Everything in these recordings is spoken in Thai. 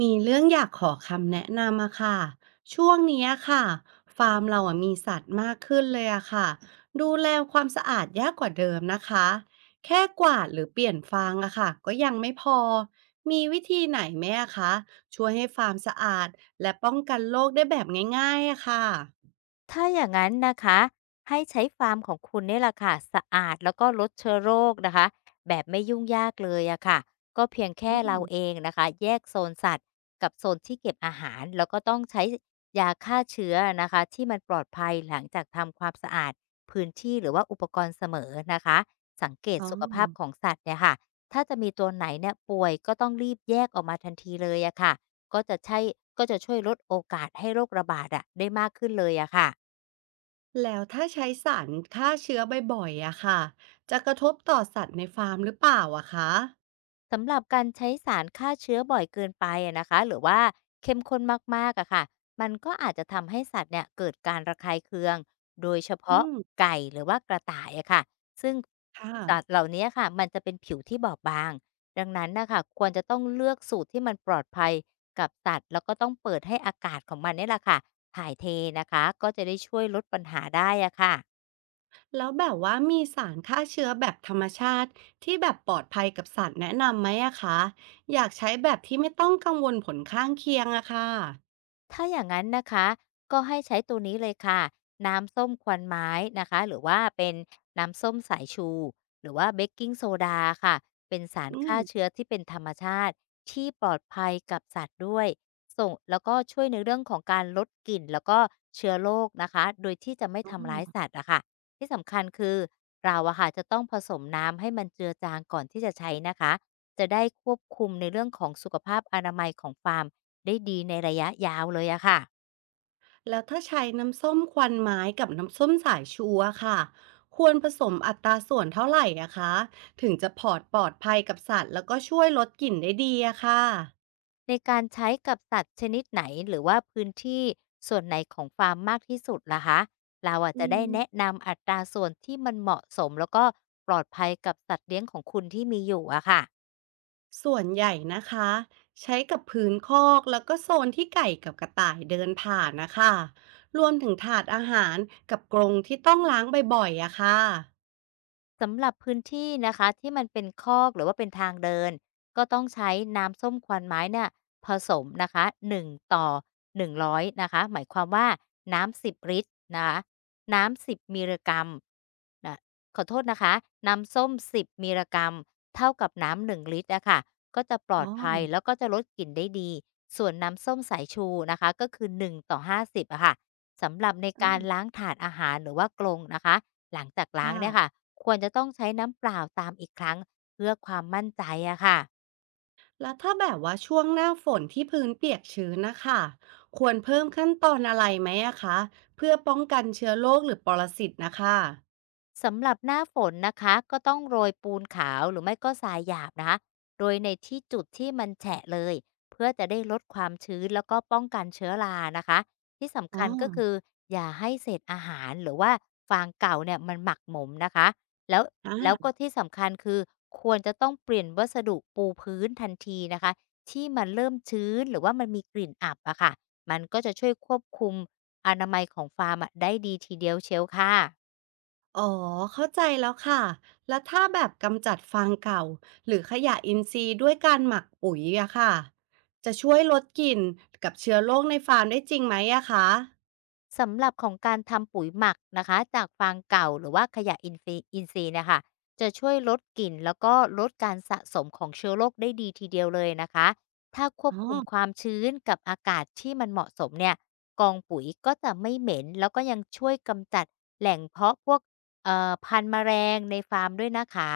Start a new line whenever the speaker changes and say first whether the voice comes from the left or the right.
right: มีเรื่องอยากขอคำแนะนำอะค่ะช่วงเนี้ยค่ะฟาร์มเราอะมีสัตว์มากขึ้นเลยอะค่ะดูแลความสะอาดยากกว่าเดิมนะคะแค่กวาดหรือเปลี่ยนฟางอะค่ะก็ยังไม่พอมีวิธีไหนไหมอะคะช่วยให้ฟาร์มสะอาดและป้องกันโรคได้แบบง่ายๆอะค่ะ
left: ถ้าอย่างนั้นนะคะให้ใช้ฟาร์มของคุณเนี่ยแหละค่ะสะอาดแล้วก็ลดเชื้อโรคนะคะแบบไม่ยุ่งยากเลยอะค่ะก็เพียง
right: อื
left: แค่เรา
right: ม
left: เองนะคะแยกโซนสัตว์กับโซนที่เก็บอาหารแล้วก็ต้องใช้ยาฆ่าเชื้อนะคะที่มันปลอดภัยหลังจากทำความสะอาดพื้นที่หรือว่าอุปกรณ์เสมอนะคะสังเกต
right: อ๋อ
left: สุขภาพของสัตว์เนี่ยค่ะถ้าจะมีตัวไหนเนี่ยป่วยก็ต้องรีบแยกออกมาทันทีเลยอะค่ะก็จะใช่ก็จะช่วยลดโอกาสให้โรคระบาดอะได้มากขึ้นเลยอะค่ะ
right: แล้วถ้าใช้สารฆ่าเชื้อบ่อยๆอะค่ะจะกระทบต่อสัตว์ในฟาร์มหรือเปล่าอะคะ
left: สำหรับการใช้สารฆ่าเชื้อบ่อยเกินไปอะนะคะหรือว่าเข้มข้นมากๆอะค่ะมันก็อาจจะทำให้สัตว์เนี่ยเกิดการระคายเคืองโดยเฉ
right: อื
left: พาะ
right: ม
left: ไก่หรือว่ากระต่ายอะค่ะซึ่ง
right: ค่ะ
left: สัตว์เหล่านี้ค่ะมันจะเป็นผิวที่บอบบางดังนั้นนะคะควรจะต้องเลือกสูตรที่มันปลอดภัยกับสัตว์แล้วก็ต้องเปิดให้อากาศของมันเนี่ยแหละค่ะถ่ายเทนะคะก็จะได้ช่วยลดปัญหาได้อะค่ะ
right: แล้วแบบว่ามีสารฆ่าเชื้อแบบธรรมชาติที่แบบปลอดภัยกับสัตว์แนะนำไหมอะคะอยากใช้แบบที่ไม่ต้องกังวลผลข้างเคียงอะค่ะ
left: ถ้าอย่างนั้นนะคะก็ให้ใช้ตัวนี้เลยค่ะน้ำส้มควันไม้นะคะหรือว่าเป็นน้ำส้มสายชูหรือว่าเบกกิงโซดาค่ะเป็นสาร
right: อื
left: ฆ่า
right: ม
left: เชื้อที่เป็นธรรมชาติที่ปลอดภัยกับสัตว์ด้วยส่งแล้วก็ช่วยในเรื่องของการลดกลิ่นแล้วก็เชื้อโรคนะคะโดยที่จะไม่ทำร้ายสัตว์อะค่ะที่สำคัญคือเราอะค่ะจะต้องผสมน้ำให้มันเจือจางก่อนที่จะใช้นะคะจะได้ควบคุมในเรื่องของสุขภาพอนามัยของฟาร์ม ได้ดีในระยะยาวเลยอะค่ะ
right: แล้วถ้าใช้น้ำส้มควันไม้กับน้ำส้มสายชูอะค่ะควรผสมอัตราส่วนเท่าไหร่อะคะถึงจะปลอดปลอดภัยกับสัตว์แล้วก็ช่วยลดกลิ่นได้ดีอะค่ะ
left: ในการใช้กับสัตว์ชนิดไหนหรือว่าพื้นที่ส่วนไหนของฟาร์มมากที่สุดล่ะคะเราอาจ
right: อื
left: จะได้
right: ม
left: แนะนำอัตราส่วนที่มันเหมาะสมแล้วก็ปลอดภัยกับสัตว์เลี้ยงของคุณที่มีอยู่อะค่ะ
right: ส่วนใหญ่นะคะใช้กับพื้นคอกแล้วก็โซนที่ไก่กับกระต่ายเดินผ่านนะคะรวมถึงถาดอาหารกับกรงที่ต้องล้างบ่อยๆอะค่ะ
left: สำหรับพื้นที่นะคะที่มันเป็นคอกหรือว่าเป็นทางเดินก็ต้องใช้น้ำส้มควันไม้เนี่ยผสมนะคะ1ต่อ100นงร้อยนะคะหมายความว่าน้ำ10 ลิตรนะคะน้ำสิบมิลลิกรัมนะขอโทษนะคะน้ำส้มสิบมิลลิกรัมเท่ากับน้ำ1ลิตรอะค่ะก็จะปลอด
right: อ๋อ
left: ภัยแล้วก็จะลดกลิ่นได้ดีส่วนน้ำส้มสายชูนะคะก็คือ1ต่อ50อะค่ะสำหรับใน
right: อื
left: การ
right: ม
left: ล้างถาดอาหารหรือว่ากรงนะคะ หลังจากล้างเนี่ยค่ะ
right: ค่ะ
left: ควรจะต้องใช้น้ำเปล่าตามอีกครั้งเพื่อความมั่นใจอะค่ะ
right: แล้วถ้าแบบว่าช่วงหน้าฝนที่พื้นเปียกชื้นนะคะควรเพิ่มขั้นตอนอะไรไหมอะคะเพื่อป้องกันเชื้อโรคหรือปรสิตนะคะ
left: สำหรับหน้าฝนนะคะก็ต้องโรยปูนขาวหรือไม่ก็ทรายหยาบนะคะโรยในที่จุดที่มันแฉะเลยเพื่อจะได้ลดความชื้นแล้วก็ป้องกันเชื้อรานะคะที่สำ
right: อ๋อ
left: คัญก็คืออย่าให้เศษอาหารหรือว่าฟางเก่าเนี่ยมันหมักหมมนะคะแล้ว
right: อ่า
left: แล้วก็ที่สำคัญคือควรจะต้องเปลี่ยนวัสดุปูพื้นทันทีนะคะที่มันเริ่มชื้นหรือว่ามันมีกลิ่นอับอะค่ะมันก็จะช่วยควบคุมอนามัยของฟาร์มอะได้ดีทีเดียวเชียวค่ะ
right: อ๋อเข้าใจแล้วค่ะ แล้วถ้าแบบกำจัดฟางเก่าหรือขยะอินทรีย์ด้วยการหมักปุ๋ยอะค่ะจะช่วยลดกลิ่นกับเชื้อโรคในฟาร์มได้จริงไหมอะคะ
left: สำหรับของการทำปุ๋ยหมักนะคะจากฟางเก่าหรือว่าขยะอินทรีย์อินทรีย์เนยคะจะช่วยลดกลิ่นแล้วก็ลดการสะสมของเชื้อโรคได้ดีทีเดียวเลยนะคะถ้าควบ
right: อ๋อ
left: คุมความชื้นกับอากาศที่มันเหมาะสมเนี่ยกองปุ๋ยก็จะไม่เหม็นแล้วก็ยังช่วยกำจัดแหล่งเพาะพวกพันธุ์แมลงในฟาร์มด้วยนะคะ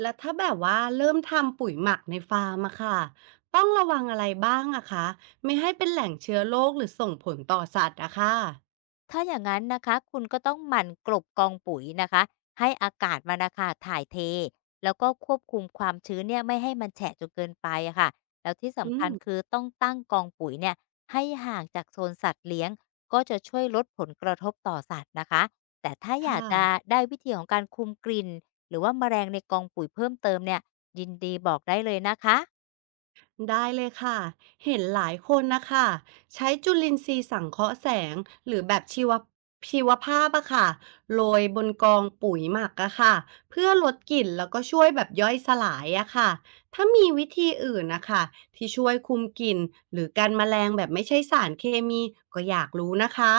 right: แล้วถ้าแบบว่าเริ่มทำปุ๋ยหมักในฟาร์มอะค่ะต้องระวังอะไรบ้างอะคะไม่ให้เป็นแหล่งเชื้อโรคหรือส่งผลต่อสัตว์อะค่ะ
left: ถ้าอย่างนั้นนะคะคุณก็ต้องหมั่นกลบกองปุ๋ยนะคะให้อากาศมันนะคะถ่ายเทแล้วก็ควบคุมความชื้นเนี่ยไม่ให้มันแฉะจนเกินไปอะค่ะแล้วที่
right: อื
left: สำคั
right: ม
left: ญคือต้องตั้งกองปุ๋ยเนี่ยให้ห่างจากโซนสัตว์เลี้ยงก็จะช่วยลดผลกระทบต่อสัตว์นะคะแต่ถ้าอยาก
right: ค่ะ
left: จะได้วิธีของการคุมกลิ่นหรือว่าแมลงในกองปุ๋ยเพิ่มเติมเนี่ยยินดีบอกได้เลยนะคะ
right: ได้เลยค่ะ เห็นหลายคนนะคะใช้จุลินทรีย์สังเคราะห์แสงหรือแบบชีวชีวภาพอะค่ะโรยบนกองปุ๋ยหมักอะค่ะเพื่อลดกลิ่นแล้วก็ช่วยแบบย่อยสลายอะค่ะถ้ามีวิธีอื่นนะคะที่ช่วยคุมกลิ่นหรือกันแมลงแบบไม่ใช่สารเคมีก็อยากรู้นะคะ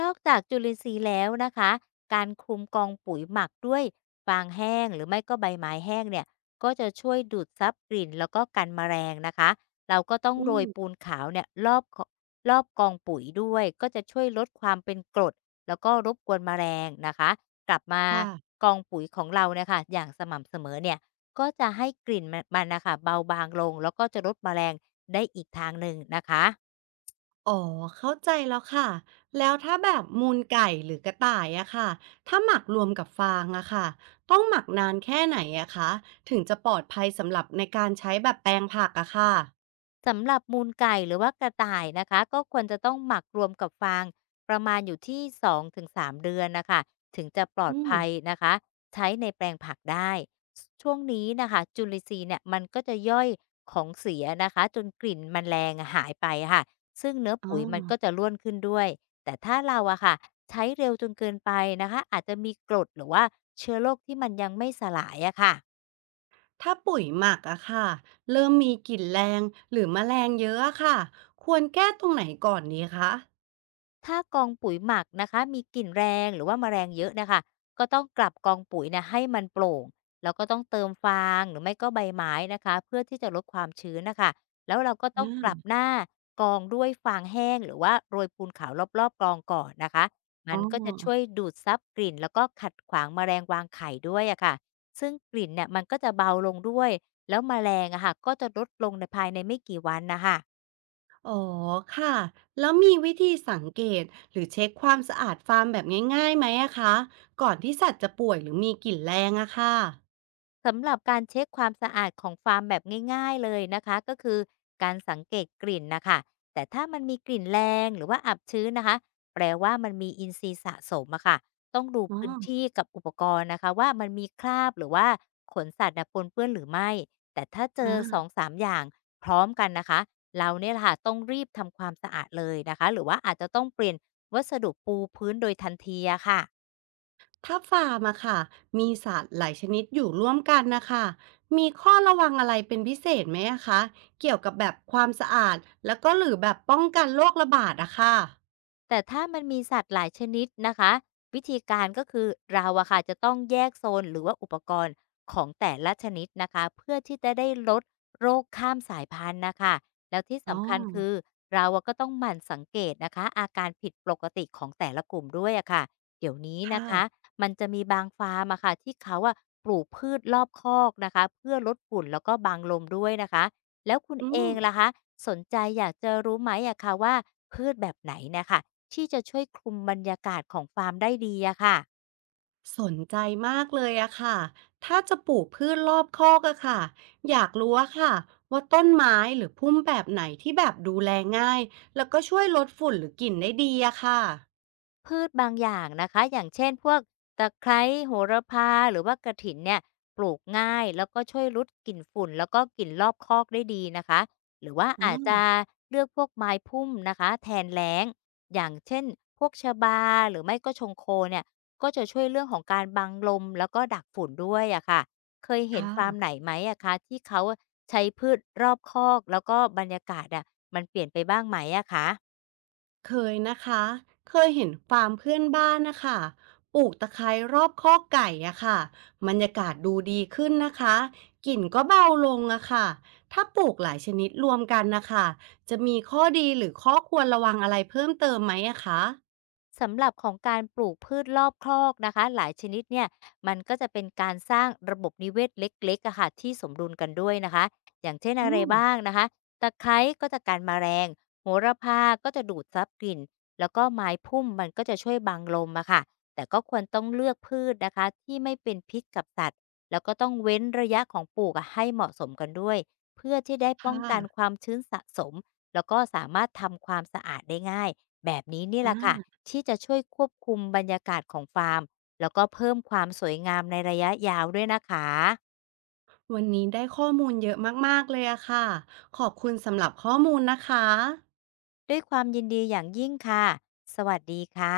left: นอกจากจุลินทรีย์แล้วนะคะการคลุมกองปุ๋ยหมักด้วยฟางแห้งหรือไม่ก็ใบไม้แห้งเนี่ยก็จะช่วยดูดซับกลิ่นแล้วก็กันแมลงนะคะเราก็ต้อง
right: อื
left: โร
right: ม
left: ยปูนขาวเนี่ยรอบกองปุ๋ยด้วยก็จะช่วยลดความเป็นกรดแล้วก็รบกวนแมลงนะคะกลับมา
right: ค่ะ
left: กองปุ๋ยของเราเนี่ยค่ะอย่างสม่ำเสมอเนี่ยก็จะให้กลิ่นมันนะคะเบาบางลงแล้วก็จะลดแมลงได้อีกทางหนึ่งนะคะ
right: อ๋อเข้าใจแล้วค่ะแล้วถ้าแบบมูลไก่หรือกระต่ายอะค่ะถ้าหมักรวมกับฟางอะค่ะต้องหมักนานแค่ไหนอะคะถึงจะปลอดภัยสำหรับในการใช้แบบแปลงผักอะค่ะ
left: สำหรับมูลไก่หรือว่ากระต่ายนะคะก็ควรจะต้องหมักรวมกับฟางประมาณอยู่ที่2-3 เดือนเดือนนะคะถึงจะปลอด
right: อืม
left: ภัยนะคะใช้ในแปลงผักได้ช่วงนี้นะคะจุลินทรีย์เนี่ยมันก็จะย่อยของเสียนะคะจนกลิ่นมันแรงหายไปค่ะซึ่งเนื้อ
right: อ๋อ
left: ปุ๋ยมันก็จะร่วนขึ้นด้วยแต่ถ้าเราอะค่ะใช้เร็วจนเกินไปนะคะอาจจะมีกรดหรือว่าเชื้อโรคที่มันยังไม่สลายอะค่ะ
right: ถ้าปุ๋ยหมักอะค่ะเริ่มมีกลิ่นแรงหรือแมลงเยอะอะค่ะควรแก้ตรงไหนก่อนดีคะ
left: ถ้ากองปุ๋ยหมักนะคะมีกลิ่นแรงหรือว่าแมลงเยอะนะคะก็ต้องกลับกองปุ๋ยนะให้มันโปร่งแล้วก็ต้องเติมฟางหรือไม่ก็ใบไม้นะคะเพื่อที่จะลดความชื้นนะคะแล้วเราก็ต้อ
right: อ่
left: งกลับ
right: า
left: หน้ากองด้วยฟางแห้งหรือว่าโรยปูนขาวรอบๆกองก่อนนะคะมั
right: อ๋อ
left: นก็จะช่วยดูดซับกลิ่นแล้วก็ขัดขวางแมลงวางไข่ด้วยอะค่ะซึ่งกลิ่นเนี่ยมันก็จะเบาลงด้วยแล้วแมลงอะค่ะก็จะลดลงในภายในไม่กี่วันนะคะ
right: อ๋อค่ะแล้วมีวิธีสังเกตหรือเช็คความสะอาดฟาร์มแบบง่ายๆไหมอะคะก่อนที่สัตว์จะป่วยหรือมีกลิ่นแรงอะค่ะ
left: สำหรับการเช็คความสะอาดของฟาร์มแบบง่ายๆเลยนะคะก็คือการสังเกตกลิ่นนะคะแต่ถ้ามันมีกลิ่นแรงหรือว่าอับชื้นนะคะแปลว่ามันมีอินทรีย์สะสมอะค่ะต้องดู
right: อ๋อ
left: พื้นที่กับอุปกรณ์นะคะว่ามันมีคราบหรือว่าขนสัตว์น่ะปนเปื้อนหรือไม่แต่ถ้าเจ
right: อ่
left: อสอง
right: า
left: สามอย่างพร้อมกันนะคะเราเนี่ยแหละค่ะต้องรีบทำความสะอาดเลยนะคะหรือว่าอาจจะต้องเปลี่ยนวัสดุปูพื้นโดยทันทีอะค่ะ
right: ถ้าฟาร์มอะค่ะมีสัตว์หลายชนิดอยู่ร่วมกันนะคะมีข้อระวังอะไรเป็นพิเศษไหมอะคะเกี่ยวกับแบบความสะอาดแล้วก็หรือแบบป้องกันโรคระบาดอะค่ะ
left: แต่ถ้ามันมีสัตว์หลายชนิดนะคะวิธีการก็คือเราอะค่ะจะต้องแยกโซนหรือว่าอุปกรณ์ของแต่ละชนิดนะคะเพื่อที่จะได้ลดโรคข้ามสายพันธุ์นะคะแล้วที่
right: อ๋อ
left: สำคัญคือเราอะก็ต้องหมั่นสังเกตนะคะอาการผิดปกติของแต่ละกลุ่มด้วยอะค่ะเดี๋ยวนี้นะ
right: ค่ะ
left: คะมันจะมีบางฟาร์มอะค่ะที่เขาอะปลูกพืชรอบคอกนะคะเพื่อลดฝุ่นแล้วก็บางลมด้วยนะคะแล้วคุณ
right: อื
left: เอ
right: ม
left: งล่ะคะสนใจอยากจะรู้ไหมอะคะว่าพืชแบบไหนนะคะ ที่จะช่วยคุมบรรยากาศของฟาร์มได้ดีอะค่ะ
right: สนใจมากเลยอะค่ะถ้าจะปลูกพืชรอบคอกอะค่ะอยากรู้อะค่ะว่าต้นไม้หรือพุ่มแบบไหนที่แบบดูแลง่ายแล้วก็ช่วยลดฝุ่นหรือกลิ่นได้ดีอะค่ะ
left: พืชบางอย่างนะคะอย่างเช่นพวกตะไคร้โหระพาหรือว่ากระถินเนี่ยปลูกง่ายแล้วก็ช่วยลดกลิ่นฝุ่นแล้วก็กลิ่นรอบคอกได้ดีนะคะหรือว่า
right: อ๋
left: อาจจะ
right: อ
left: เลือกพวกไม้พุ่มนะคะแทนแล้งอย่างเช่นพวกชะบาหรือไม่ก็ชงโคเนี่ยก็จะช่วยเรื่องของการบังลมแล้วก็ดักฝุ่นด้วยอะค่ะเคย
right: ค
left: เห็นฟาร์มไห
right: ่ะ
left: นไหมอะคะที่เขาใช้พืชรอบคอกแล้วก็บรรยากาศอะมันเปลี่ยนไปบ้างไหมอะคะ
right: เคยนะคะเคยเห็นฟาร์มเพื่อนบ้านนะคะปลูกตะไคร้รอบคอกไก่อะค่ะบรรยากาศดูดีขึ้นนะคะกลิ่นก็เบาลงอะค่ะถ้าปลูกหลายชนิดรวมกันนะคะจะมีข้อดีหรือข้อควรระวังอะไรเพิ่มเติมไหมอะคะ
left: สำหรับของการปลูกพืชรอบคอกนะคะหลายชนิดเนี่ยมันก็จะเป็นการสร้างระบบนิเวศเล็กๆอะค่ะที่สมดุลกันด้วยนะคะอย่างเช่นอะ
right: อื
left: ไร
right: ม
left: บ้างนะคะตะไคร้ก็จะกันแมลงโหระพาก็จะดูดซับกลิ่นแล้วก็ไม้พุ่มมันก็จะช่วยบังลมอะค่ะแต่ก็ควรต้องเลือกพืชนะคะที่ไม่เป็นพิษกับสัตว์แล้วก็ต้องเว้นระยะของปลูกอะให้เหมาะสมกันด้วยเพื่อที่ได้ป้อ
right: ค่ะ
left: งกันความชื้นสะสมแล้วก็สามารถทำความสะอาดได้ง่ายแบบนี้นี่แหละค่ะ
right: อา
left: ที่จะช่วยควบคุมบรรยากาศของฟาร์มแล้วก็เพิ่มความสวยงามในระยะยาวด้วยนะคะ
right: วันนี้ได้ข้อมูลเยอะมากๆเลยอะค่ะ ขอบคุณสำหรับข้อมูลนะคะ
left: ด้วยความยินดีอย่างยิ่งค่ะสวัสดีค่ะ